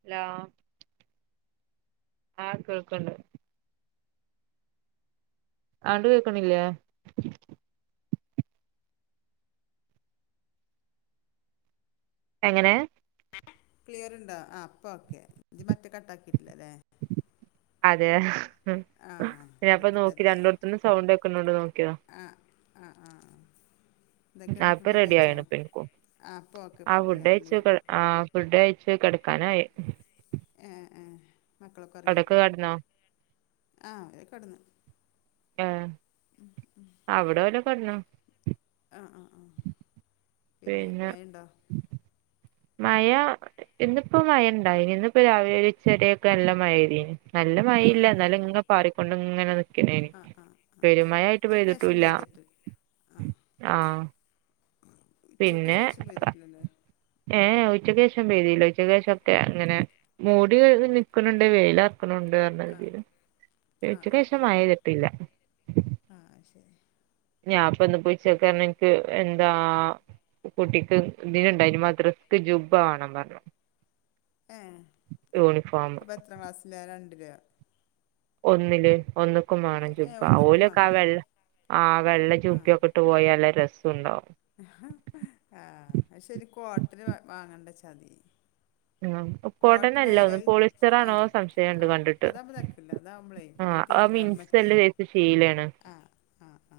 Hello ആഹ് കേൾക്ക്ണ്ട് ആണ്ട് കേക്കണില്ലേ എങ്ങനെ ക്ലിയർ ഉണ്ടോ ആ ഇപ്പൊ ഓക്കെ ഇജ് പറ്റേ കട്ട് ആക്കിട്ടില്ലല്ലേ അതെ ഉം ആ ഞാൻ ഇപ്പം വെറുതെ നോക്കി അല്ല രണ്ടോടത്തന്ന് സൗണ്ട് കോക്ക്ണ്ടോ നോക്കിയതാ ഇതൊക്കെ ഉണ്ട് [unintelligible] ഫുഡൊക്കെ റെഡി [unintelligible] കഴിച്ചോ ആ അപ്പോൾ ഓക്കെ ഇപ്പം ആഹ് ഫുഡ് ക്ലിയറിൽ കഴിച്ചു കേൾക്കും. ആഹ്‌ ഫുഡ്‌ കഴിച്ചു കെടാക്കനായി ഏ ഏ മക്കളൊക്കെ ഒറങ്ങിയപ്പോ കെടന്നോ ആഹ് അവര് കെടന്ന് ഉം അവട ഓല് കെടന്നോ ആഹ് ആഹ് ആഹ് പിന്നെ മയണ്ടോ? മഴ ഇന്നിപ്പോ മഴ ഇണ്ടായിനി ഇന്നിപ്പോ രാവിലെ ഒരു [unintelligible] നല്ല ആ മഴയില്ല ആ എന്നാലും ഇങ്ങ പാറിക്കൊണ്ട് ഇങ്ങനെ നി ക്കണേണി ആ ആ ആ പെരുമഴയായിട്ട് ഉച്ചയ്ക്ക് ശേഷം പെയ്യ്തിട്ടുല്ല പെയ്തിട്ട് ആ ആഹ് ഉച്ചയ്ക്ക് പിന്നെ ശേഷം പെയ്തിട്ടില്ലല്ലേ ഏഹ് ഉച്ചക്ക് ശേ ഷം പെയ്തില ഉച്ചക്ക് ശേഷം ഒക്കെ ഇങ്ങനെ മൂടി നിക്കണ് ണ്ട് വെയില ക്കണ് ണ്ട് ആ [unintelligible] ആ ആ ഉച്ചക്ക് ആ ശേഷം മഴ പെയ്തിട്ടില്ല. ആ ശരി ഞാപ്പോ ഇന്നിപ്പോ [unintelligible] എനിക്ക് എന്താ കുട്ടിക്ക് [unintelligible] മദ്രസക്ക് ജുബ വാണം പറഞ്ഞു. ഉം യൂണിഫോം അപ്പോ എത്ര ക്ലാസ്സിലാ രണ്ടിലാ ഒന്നില് ഒന്ന് ക്കും വേണം ഏ ജൂബ ഒന്നൊക്കെ ഓലൊക്കെ ആ വേണോ വെ ആ വെള്ള ആ ജുബക്കെ ഇട്ട് പോയലെ രസണ്ടാകു [inaudible] ഉം കോട്ടൺ കോട്ടന്നല്ല ആയാൽ ഒന്ന് അത് ആ പോളിസ്റ്ററാണോ സംശയണ്ട് ആ കണ്ടിട്ട് അതാകുമ്പോൾ തരക്കില്ല അതാകുമ്പോളേ നമ്മൾ ആഹ് ആ തിരുമ്പിയാൽ മറ്റേ മിൻസല്ല സൈസ്ശീലെയാണ് ആ ആ ആ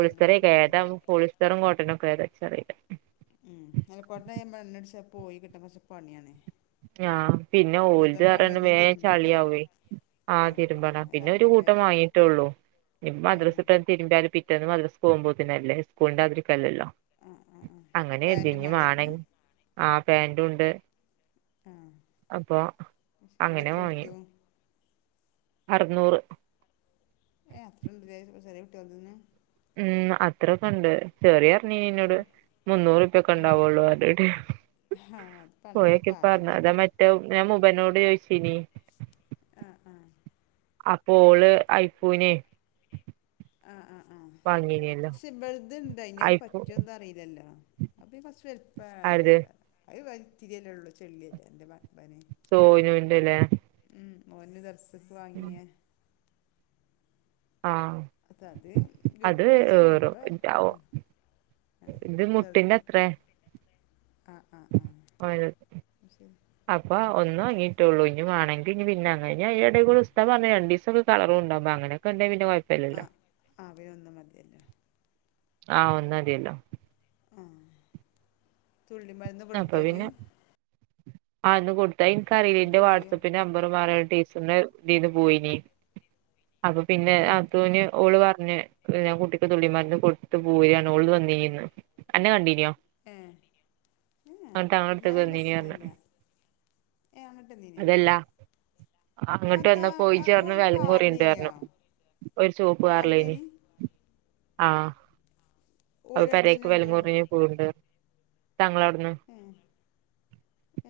രണ്ടും പാടെ ക്കെതാ കൂടിയതാവും പോളിസ്റുംങ്ങോട്ടനുംക്കെ ഏതാച്ചറീല ഉം മൽ കോട്ടനായ മണ്ണാടിച്ച പോയി കിട്ടാകൊറച്ച് പണിയണേ ആഹ പിന്നെ ഓലത്റിയവേ തിരുമ്പണ്ടേ ചളിയാ വെ ആ തിരുമ്പണ അതാണ് അല്ല പിന്നെ ഒരു വലിയ കൂട്ട ഇപ്പവാങ്ങീട്ടുള്ളൂ, ഏ മദ്രസ് ഇട്ടന്ന് തിരുമ്പാലും പിറ്റന്നന്ന് മദ്രസ് പോകുമ്പോത്തിനല്ലേ, സ്കൂളിന്റെ ആതിരി ല്ലല്ലോ. ആ ആ ആ അങ്ങനെ പാൻറ്റും എഴുതിഞ്ഞു വേണ്ടേ മാണെ ഇക്ക് ആ പാൻറ ഉണ്ട്. ആ അപ്പൊ, ഇവിടെ അങ്ങനെ എത്ര വാങ്ങി. കൊടുത്തു അറനൂറ്. ഏ്. അത്രണ്ട് ലെ ചെറിയ കുട്ടിയൽ ദേന്. ഉം. അത്രൊക്കെ ഉണ്ട് ചെറിയ [unintelligible] നിന്നോട് മുന്നൂറുപ്യൊക്കെ ആ ഉണ്ടാവുള്ളൂ ആ അത് പണ്ടത്തെ പോയക്കെപ്പ കാലമല്ല മറ്റേ ഞാൻ മുബനോട് ചോയിച്ചിനി. ആ ആ അപ്പോഓള്, ഐഫുനെ ആ ആ വാങ്ങി ക്ഷ, ഇവൾദെ ഇണ്ടായിനി അഹ് പറ്റന്താ അറീലല്ലോ, അഹ് കുറച്ച് വലുപ്പ ആരത് ഏറയ്ക്കാരം അഹ് [unintelligible] ചെള്ളിയല്ല എ്റെ [unintelligible] സോയിനന്റെല്ലേ. ഓന് ദർസ്ക്ക്‌വാങ്ങിയേ. ആഹ് അത അത് അത് ജുബ്ബച്ച ജുബ്ബ ഏറും ആ ഇത് മുട്ടിന്റെ ചെറുത് അത്ര. ആ ആ ആ [unintelligible] ശരി അപ്പൊ ഉം. ഒന്ന് ങ്ങീട്ട്ള്ളൂ. വേണെങ്കി പിന്നെ വാങ്ങ, യ്ന്റെ ടെക്കുടെ, ഉസ്താദ് പറഞ്ഞ രണ്ടക്കെകളറുഉണ്ടാമ്പേ അനൊക്കെണ്ട ഐന് ആ കുഴപ്പല്ലല്ലോ ആ അവനൊന്നും മതിയല്ലോ ആ ഒന്ന് മതിയല്ലോ. ആ തുള്ളി മരുന്ന് കെടുത്തേജ് ആ. ന്ന് കൊടുത്താ എനിക്കറിലയ്നി. ന്റെ പോളിയോ വാട്സആപ്പി നമ്പർ മാറിടീ ഇന്ന്. ഇതിന്പോയിനി, അപ്പൊ ആ പിന്നെ അത്തൂന് ഓള് നെ. ഞാൻ കുട്ടിക്ക് തുള്ളിമാരുന്ന് കൊടുത്തു പോരാണ്, ഓള്ന്ന് വന്നിന്ന് എന്നെ കണ്ടീനോ ഹെ അന്റെ [unintelligible] വന്നീനിറന്ന് ഏ, അങ്ങട്ട് വന്നീനോ അട്ട് വന്നാ പോയിച്ചന്ന് വലങ്ങ്റീണ്ട് റഞ്ഞു. കാറിലേനിയോ ഒരു ചുവപ്പ്കാറിലയ്നി കാറിലേനി ആ അ ഓലടുന്ന് പെരേക്ക് തന്നെ ഉണ്ടോ വെലങ്ങ്മുറിഞ്ഞ് പോവുണ്ട് തങ്ങളവിടു ഏ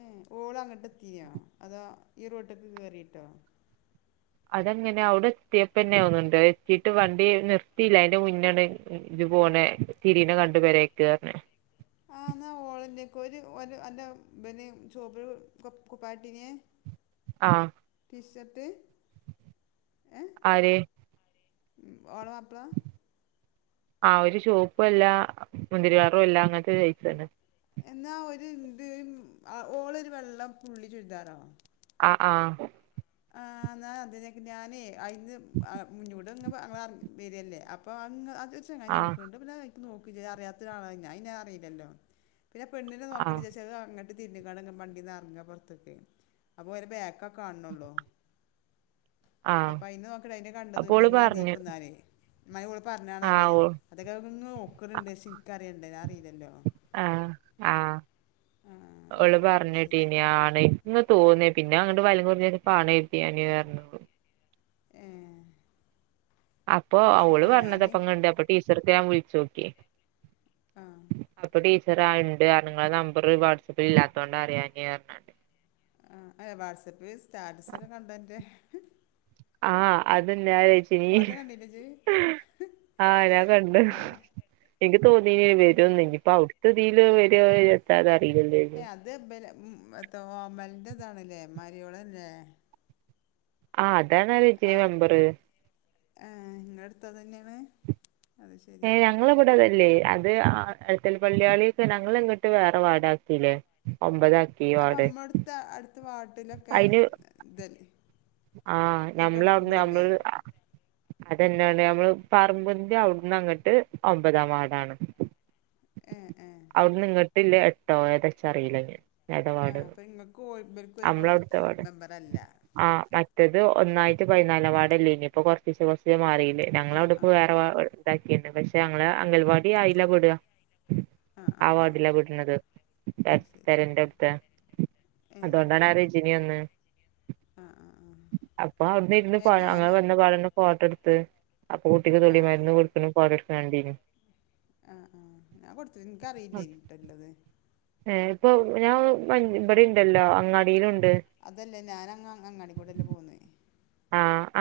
ഏ ഓളങ്ങട്ടെ ത്തിനോ അതോ ഈ റോട്ട്ക്ക് കേറിട്ടോ അതങ്ങനെ അവിടെ എത്തിയപ്പന്നൊവുന്നുണ്ട് എത്തീട്ട് വണ്ടി നിർത്തിയില്ല അതിന്റെ മുന്നെണ്ടെ പോണെ തിരീനെ കണ്ടു പെരേക്ക് ഓല് അല്ല ബന് ചോപ്പിന് കൊ കുകട്ടീനേ ആ വിശ്വത്ത് ആര് ഓളെ മാപ്പിള ആ ഒരു ചോപ്പും അല്ല മുന്തിരികളറും അല്ല അങ്ങനത്തെ ഒരു സൈസ് തന്നെ എന്നാ ഒരു ഇന്ത് ഓളൊരു വെള്ള പുള്ളി ചുരിതാറാണോ ആ ആ ആ എന്നാ അതിനേ ഞാനെ അതിന്ന് മുഞ്ഞ് കൊടു ടെന്ന് പ ങ്ങളറിഞ്ഞ് വര്വല്ലെ അപ്പോ അങ്ങ് അത് ചെങ്ങായി ആഹ് നോക്കണ്ട് പിന്നെ നോക്കി ചെയ്തു അറിയാത്ത ഒരാളായി ഞ്ഞെ ഞാ അറിയില്ലോ പിന്നെ പെണ്ണിനെ നോക്കടി ആഹ് [unintelligible] തിണ്ടിങ്ങാട വണ്ടീന്ന്റങ്ങാ പൊറത്തേക്ക് അപ്പൊ അവരെ ബാക്കെ കാണണുള്ളൂ ആഹ് അപ്പൊ അയിന് നോക്കടി അയിന്റെ അപ്പോള് കണ്ടതുല്ലന്ന് പറഞ്ഞു അതീക്കുന്നാനേ മ്മായി ഓള് പറഞ്ഞതാണ് ആഹ് അവേന്നെ ഓ അതൊക്കെ അവ ഇങ്ങ് നോക്കണ്‌ണ്ടേ ക്ഷെ നിക്ക് അറിയണ്ടേ നിക്ക് അറിയില്ലല്ലോ ആഹ് ആഹ് ആ ആ ഓള് അത് ശരി പറഞ്ഞെട്ടിനി ആണ് ഇങ്ങ തോന്നി പിന്നെ ങ്ങട്ട് [unintelligible] കൊറഞ്ഞ [unintelligible] പറഞ്ഞോള്ളൂ [inaudible] അപ്പൊ അത് ശരി അവള് ആ ഞാൻ പറഞ്ഞതപങ്ങണ്ട്, അപ്പൊ ടീച്ചർക്ക് ഞാൻ വിളിച്ചോക്കി ആ അപ്പ ടീച്ചർ താ ഇണ്ട് പറഞ്ഞ് ഇങ്ങളെ നമ്പറ് വാട്സപ്പിൽ ഇല്ലാത്തൊണ്ടാണറിയാഞ്ഞേ പറഞ്ഞാണ്ട് ഏഹ്, വാട്സപ്പില് സ്റ്റാറ്റസൊക്കെ കണ്ടോ എന്റെ ആഹ്, അതന്നെ ആരാചോയിചീനി കണ്ടില്ലേ ഇജ്ജ് [inaudible] ആഹ് ഞാൻ കണ്ട് ആഹ് എനിക്ക് തോന്നിനി ആഹ് വരുന്ന് ഇനിപ്പ അവു ത്ത്തീല് വരോ വരണ്ടാത ഏഹ്, അത് [unintelligible] മരിയോളല്ലേ ആഹ് അതാണ് ആ രജിനി മെമ്പറ്. ഏഹ് ഇങ്ങളെ അടുത്ത് അതന്നെയാണ് അത് ശരി ഏഹ് ഞങ്ങളവിടെ വെ രല്ലെ അത് അ എത്തൽ പള്ളിയാളി ത്തെ ഞങ്ങള് ഇങ്ങട്ട് വേറെ വാടക ത്തിയില്ലേ ഒമ്പതാ അപ്പൊ അമ്മളടുത്തെ അടുത്ത വാർഡിലൊക്കെ അയിന് ഇതല്ലേ ആഹ്, ഈ പെൺ ഞമ്മളവിടുന്ന് ഇബളല്ലേ ഞമ്മള് അതന്നലെ നമ്മള് പറമ്പിന്റെ അവിടുന്നങ്ങട്ട് ഒമ്പതാം വാർഡാണ്. ഏഹ് ഏഹ് അവിടുന്നിങ്ങട്ടില്ലേ എട്ടോ ഏതാച്ചറീല്ല ഇഞ്ഞ് ആഹ്, അപ്പൊ ഇങ്ങൾക്കും ഓൽ ഇബൽക്കും ഒരു നമ്മള അവിടുത്തെ വാർഡ് മെമ്പറല്ല ആ മറ്റത് ഒന്നായിട്ട് പതിനാലാം വാർഡല്ലേനോ, ഇപ്പോ കൊറച്ചിച്ചെ കുറച്ചിച്ചെ മാറില്ലേ, ഞങ്ങള ആഹ് അവിടെപ്പോ ആഹ് വേറെ ഇതാക്കിന്നണ്. പക്ഷെ ഞങ്ങളെ അംഗൽവാടി അയിലാ പെട ആഹ് ആ ആഹ് വാർഡില ആഹ് പെട്ണത്, പെ അത് ശരി പെരന്റവിട്ത്തെ ഏഹ് അതോണ്ടാണാ റജിനി അന്ന് ആഹ് ആഹ് ആഹ് അപ്പൊ അവിടുരുന്ന് ഏഹ് ഞങ്ങൾ ഞാന് വര്ണ പാടെന്ന് ഫോട്ടട്ത്ത്. അപ്പൊ കുട്ടിക്ക് ആഹ് തുള്ളിമരുന്ന് ആഹ് കൊട്ക്ക്ണ ഫോട്ടട്ക്ക്ണണ്ടിനി ആഹ് ആഹ്, ഞാൻ കൊടുത്തു. ഇന്ക്ക്‌ അറിയില്ലെനി ട്ടോ ഇല്ലത് ഏഹ്, ഇപ്പൊ ഞാൻ മ ഇബടിംണ്ടല്ലോ അങ്ങാടിലും അതല്ല, ഞാനങ്ങ് അങ്ങാടിക്കൂടെല്ലേ പൊന്നേ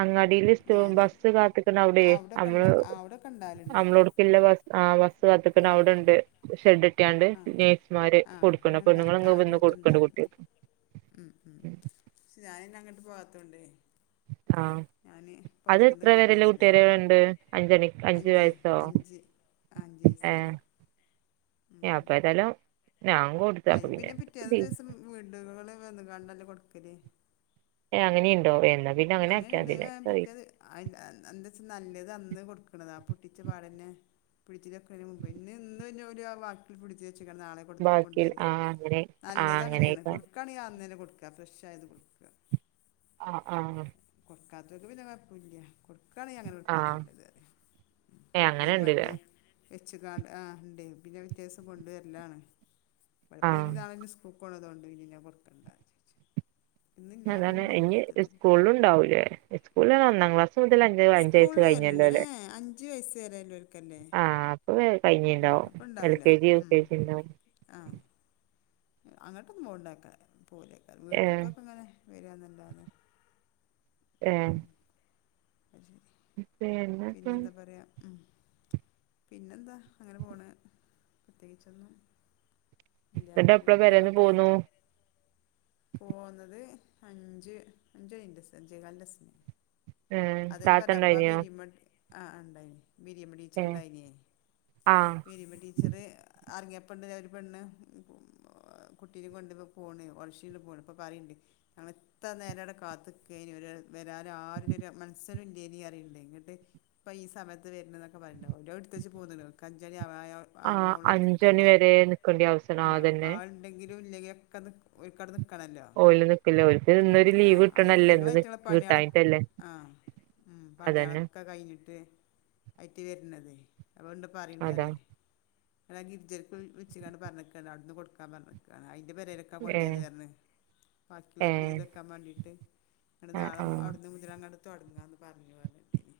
അങ്ങാടില് സ്റ്റോ ബസ്സ് കാത്ത്ക്ക്‌ണ അവിടെ, അവിടൊക്കെ ഇണ്ട നമ്മള് അവിടൊക്കെ ഇണ്ടാവലുണ്ട് നമ്മളോടുക്കില്ല ബസ് ആഹ് ബസ് കാത്ത്ക്ക്‌ണ ഉം അവിടെണ്ട് ഷെഡ് ടെട്ടാണ്ട് ആ നേഴ്സുമാര് ആ കൊടുക്ക്‌ണ്. അങ്ങണ്ട ആ പെണ്ണ്ങ്ങള്ങ്ങ് വന്ന് കൊടുക്ക്‌ണ്ട് എല്ലോടത്തുണ്ടാവലുണ്ട് കുട്ടിയെൾക്ക്‌ ഉം, ഉം ഞാനിന്നങ്ങട്ട് പോവാത്തോണ്ടേ ആഹ്, അത് പൊതുക്കന്ന് എത്ര വരെല്ലെ കയറണതല്ലേ കുത്തിവെപ്പ്‌ വരേണ്ട് അഞ്ചണി അഞ്ച്, അഞ്ച്, ആഹ് അഞ്ച്യ്സരെ ഏഹ് ഉം, ഉം അപ്പ ഏതായാലും ഞാൻ കൊടുത്ത അയ് അപ്പൊ പിന്നെ പിറ്റേ ദിവസം വീടുകളിൽ വന്ന്കാണ്ടല്ലേ കൊടുക്കല് അങ്ങനിംണ്ടോ എന്നി അങ്ങനെണ്ട് അത് കഴിഞ്ഞ പിറ്റെ [unintelligible] എന്താച്ചാ നല്ലത് അന്ന് കൊടുക്ക്‌ണതാ പൊട്ടിച്ച പാടന്നെ ഫ്രിഡ്ജി അത് പിന്നെ ഓല് ബാക്കി ഫ്രിഡ്ജി ൽ വെച്ച് നളെ ബാക്കി കൊണ്ടുര, ആഹ് അങ്ങനെ ആഹ് നല്ലതങ്ങനെയാണ് അങ്ങനെയ്ക്കാരം കൊടുക്കണേ അന്നന്നെ കൊ ക്ക, ഫ്രഷായത് കൊടുക്ക. ആഹ് ആഹ് ആഹ് കൊടുക്കാത്തോല് പിന്നെ കൊയപ്പുല്ല കൊടുക്കാണെ അങ്ങനെ കൊടുക്കാ ആഹ് നല്ലത് ഏഹ് പിറ്റേന്ന് അങ്ങനെണ്ട്ല്ലേ മരുന്ന് വെച്ച്കാണ്ട് ആഹ് ഇണ്ടെ, പിന്നെ പിറ്റേ ദിവസം കൊണ്ട വരല്ലാണ്. ഇവിടെ പിന്നെ ഓല് ആഹ് രാവിലെ തന്നെ സ്കൂ ൾക്കൊണതോണ്ടെയ് പിന്നെ കൊടുക്കണ്ട വിചാരിച്ച്. ഇന്നില്ല അതാണ് അറിയില്ല ഇനി സത്യത്തില് സ്കൂള്ലുണ്ടാവൂലേ, സ്കൂളില് ഒന്നാം ക്ലാസ് മുതൽ അഞ്ച അഞ്ചയസ് സ്കൂളില് വരലില്ലേ കഴിഞ്ഞല്ലല്ലേ, ഏ അഞ്ച് വയസ്സ് വരെ ഇല്ലോൽക്കല്ലേ ആഹ് അപ്പൊ ബെ ഉം കഴിഞ്ഞുണ്ടാവും അപ്പം എൽ ഉണ്ടാവില്ല കെ ജി യു ഉം കെ ജി ഉണ്ടാവും ആ അങ്ങോട്ടൊന്നും പോണ്ടക്കാ പോലക്കാ ഏഹ് വീട്ടക്കൊക്കെ അങ്ങനെ വരെന്നണ്ടാവന്ന് ആഹ അജ പിന്നെന്താ പറയാ ഉം പിന്നെന്താ അങ്ങനെ പോണ് പ്രത്യേകിച്ചൊന്നും ഇല്ല എന്നിട്ട് പിന്നെ എപ്പഴ വരന്ന് പോന്നു പോകുന്നത് അഞ്ച് അഞ്ച അതിറ അഞ്ച് കാലസിന ഉം താത്തണ്ടായിനോ ആ ഉണ്ടായി ബിരിയമ്മ ടീച്ചർണ്ടായിനേ ആഹ് ബിരിയമ്മ ടീച്ചറ് അറങ്ങിയ പെണ്ണി ഒരു പെണ്ണ് കുട്ടീെ കൊണ്ട ഇപ്പോൾ പോണ് ഓളഷീൽ പോണ് ഇപ്പോൾ കറുണ്ട് ഞങ്ങൾ എത്ര നേരം അവിടെ കാത്ത് കഴിഞ്ഞ വരാൻ ആരുടെ മ അച്ഛനി അയില്ലേ ഇിട്ട് ഇപ്പൊ ഈ സമയത്ത് വരുന്ന എന്നൊക്കെ പറണ്ട രോടുത്തച്ച് പോന്ന അഞ്ച ആഹ് ോോട് അഞ്ചണി നക്കണ്ടേ വരെ നിക്കേണ്ടി ആവശ്യണ് ആ ആഹ് അതന്നെ ആളണ്ടെങ്കിൽ ൊക്കെ കടന്ന് ഓല നിക്കലേ ഒഓലക്ക് ഇന്നരു ആ ലീവ് കിട്ടണല്ലേ ഐറ്റങ്ങൾ ഇന്ന് ഐറ്റങ്ങളെ കിട്ടാനട്ടല്ലേ ഉ പണികളൊക്കെ കഴിഞ്ഞിട്ട് ആയിട്ട് വരതേ അപ്പണ്ട്ാ അതാ പറയണരേ അല്ല ഗിരി്ജർക്ക് വെിട്ടാണ് പറഞ്ഞിക്കാണ് അവിടുന്ന് കൊടുക്കാൻഞ്ഞ എ പരടുക്കാ കൊണ്ടത് ഏഹ് കാരന്ന് ബാക്കിയുള്ളത് ഫ്രിഡ്ജ ഏഹ് വക്കാൻ വേണ്ടിയിട്ട് ഇങ്ങ ആഹ് നാളെ ആഹ് അവിടുന്ന് മുജരാ അങ്ങത്ത് ന്ന് പറഞ്ഞഞ് പറഞ്ഞിട്ടേനി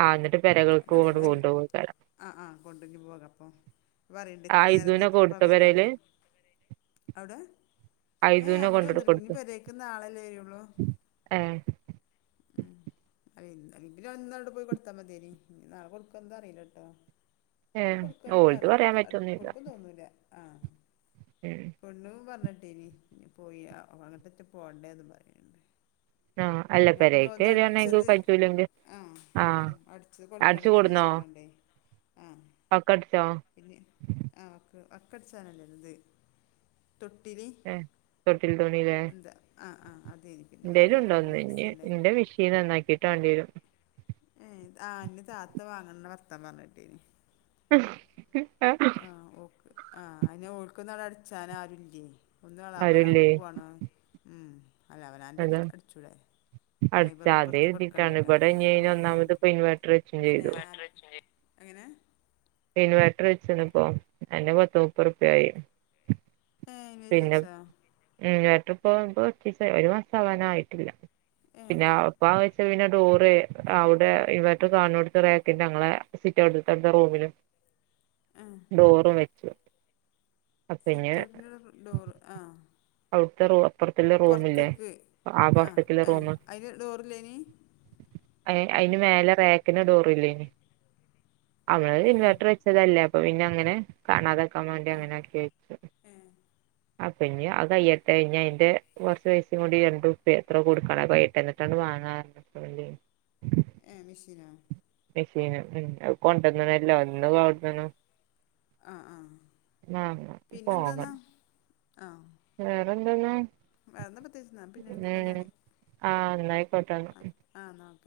ആ എന്നിട്ട് പിരകൾക്ക്ും അ് കൊണ്ടു പോോയിക്കടാം കൊണ്ടി പോകാം അപ്പൊ പറയണ്ട ഇത്ര നേരം ഐസൂനെ എന്നിട്ട് ഇ പ്ര കൊടുത്തോ വര്യാണ് പെരേല് അവിടെ ഏ യദനോ അങ്ങോട്ട് കൊണ്ടടു വന്നിട്ടില്ല ഇനി കൊടുത്തു പെരേക്ക് നാളല്ലേ വരുള്ളൂ ഏ അ ഇന്നടെ പോയി കൊടുത്താൽ മതിേരി ഇ നാളെ കൊടുക്ക എന്താ അറിയില്ല കേട്ടോ ഏ ഓലത് പറയാൻ പറ്റൊന്നുമില്ല പൊണ്ണു പറഞ്ഞട്ട [inaudible] ആഹ് അല്ല പെരേ കേറി വന്നാൽ ഇനി പറ്റൂലെങ്കിൽ ഉം അടിച്ചത് [inaudible] കൊടുന്നോ ഉദ്ദേശിക്കണ്ടേ ആഹ് ഒക്കെ അടിച്ചോ പിന്നെ ആഹ് ഓക്കെ [inaudible] ഏയ് തോട്ടിൽ തോണില്ലേ എന്താ ആഹ് ആഹ് അതെ എന്റെലും ഉണ്ടോന്നു ഇനി എന്റെ മെഷീൻ നന്നാക്കിട്ട് വേണ്ടി വരും ഏയ് ആഹ് അന്റെ താത്ത വാങ്ങണ [unintelligible] പറഞ്ഞിട്ടീനി ആ [inaudible] ആഹ് ഓ ആഹ് [inaudible] അടച്ചാന് ആരുല്ലേ [inaudible] ആരുല്ലേ അല്ല അവനന്റെ അടി അടിച്ചൂടെ അയ്മ്പത് അടച്ച് ഉറുപ്യ അതെ പുറത്ത് എഴുതിയിട്ടാണ് കൊടുക്കണ്ടല്ലോ ഇവിടെ ഇനി ആ [unintelligible] ഉം. ഒന്നാമത് ഇപ്പം ഇൻവേർട്ടർ വെയ്ക്കുവേം അന്നെ ചെയ്തു ആ- എങ്ങനെ ഇൻവേർട്ടർ വെച്ചന്നിപ്പോ അതിന് പത്ത് മുപ്പത് റുപ്പിയ ആയി ഏ ഇനി പിന്നെ വെച്ചാ ഉം എന്നിട്ടിപ്പോ [unintelligible] ഒരു മാസം ആവാൻ ആയിട്ടില്ല ഏ പിന്നെ അപ്പാ വെച്ച് പിന്നെ ഡോറ് അവിടെ ഇൻവർട്ടർ കാണുന്നോടുത്ത് റാക്കിന്റെ [unintelligible] സിറ്റ് അവിടുത്തെ റൂമിലും [inaudible] ഡോറും വെച്ചു അ പിന്നെ സിറ്റൗട്ടിൻ്റെ ഡോറ് ആഹ് ഉ [unintelligible] പൊറത്ത്ക്ക് ആഹ് പുറത്തേക്കുള്ള ആഹ് റൂമ് അതിന് ഡോറില്ലേനി അതിന് മേലെ റേക്കിന് ഡോറില്ലേനി അവര് ഏ ഇൻവേർട്ടർ വെച്ചതല്ലേ അപ്പൊ പിന്നെ അങ്ങനെ കാണാതാക്കാൻ വേണ്ടി അങ്ങനെ ആക്കി വെച്ചു അപ്പൊ ഇനി അ കഴിയട്ടെ ഇനി അതിന്റെ കൊറച്ചു പൈസയും കൂടി രണ്ടു റുപ്പിയ എത്രോ കൊടുക്കാണ് [unintelligible] എന്നിട്ടാണ് വാങ്ങാന് അല്ലെ ഏ മെഷീനോ മെഷീന് ഉം അ കൊണ്ടുവന്ന ആ ആ [unintelligible] ആഹ് പോക പിന്നെന്താന്നാ വേറെന്തന്നാ വേറൊന്നും പ്രത്യേകിച്ച് എന്നാ പിന്നെ വെക്കാന്നാല് ആ എന്നായിക്കോട്ടെ ഉം ആന്നോ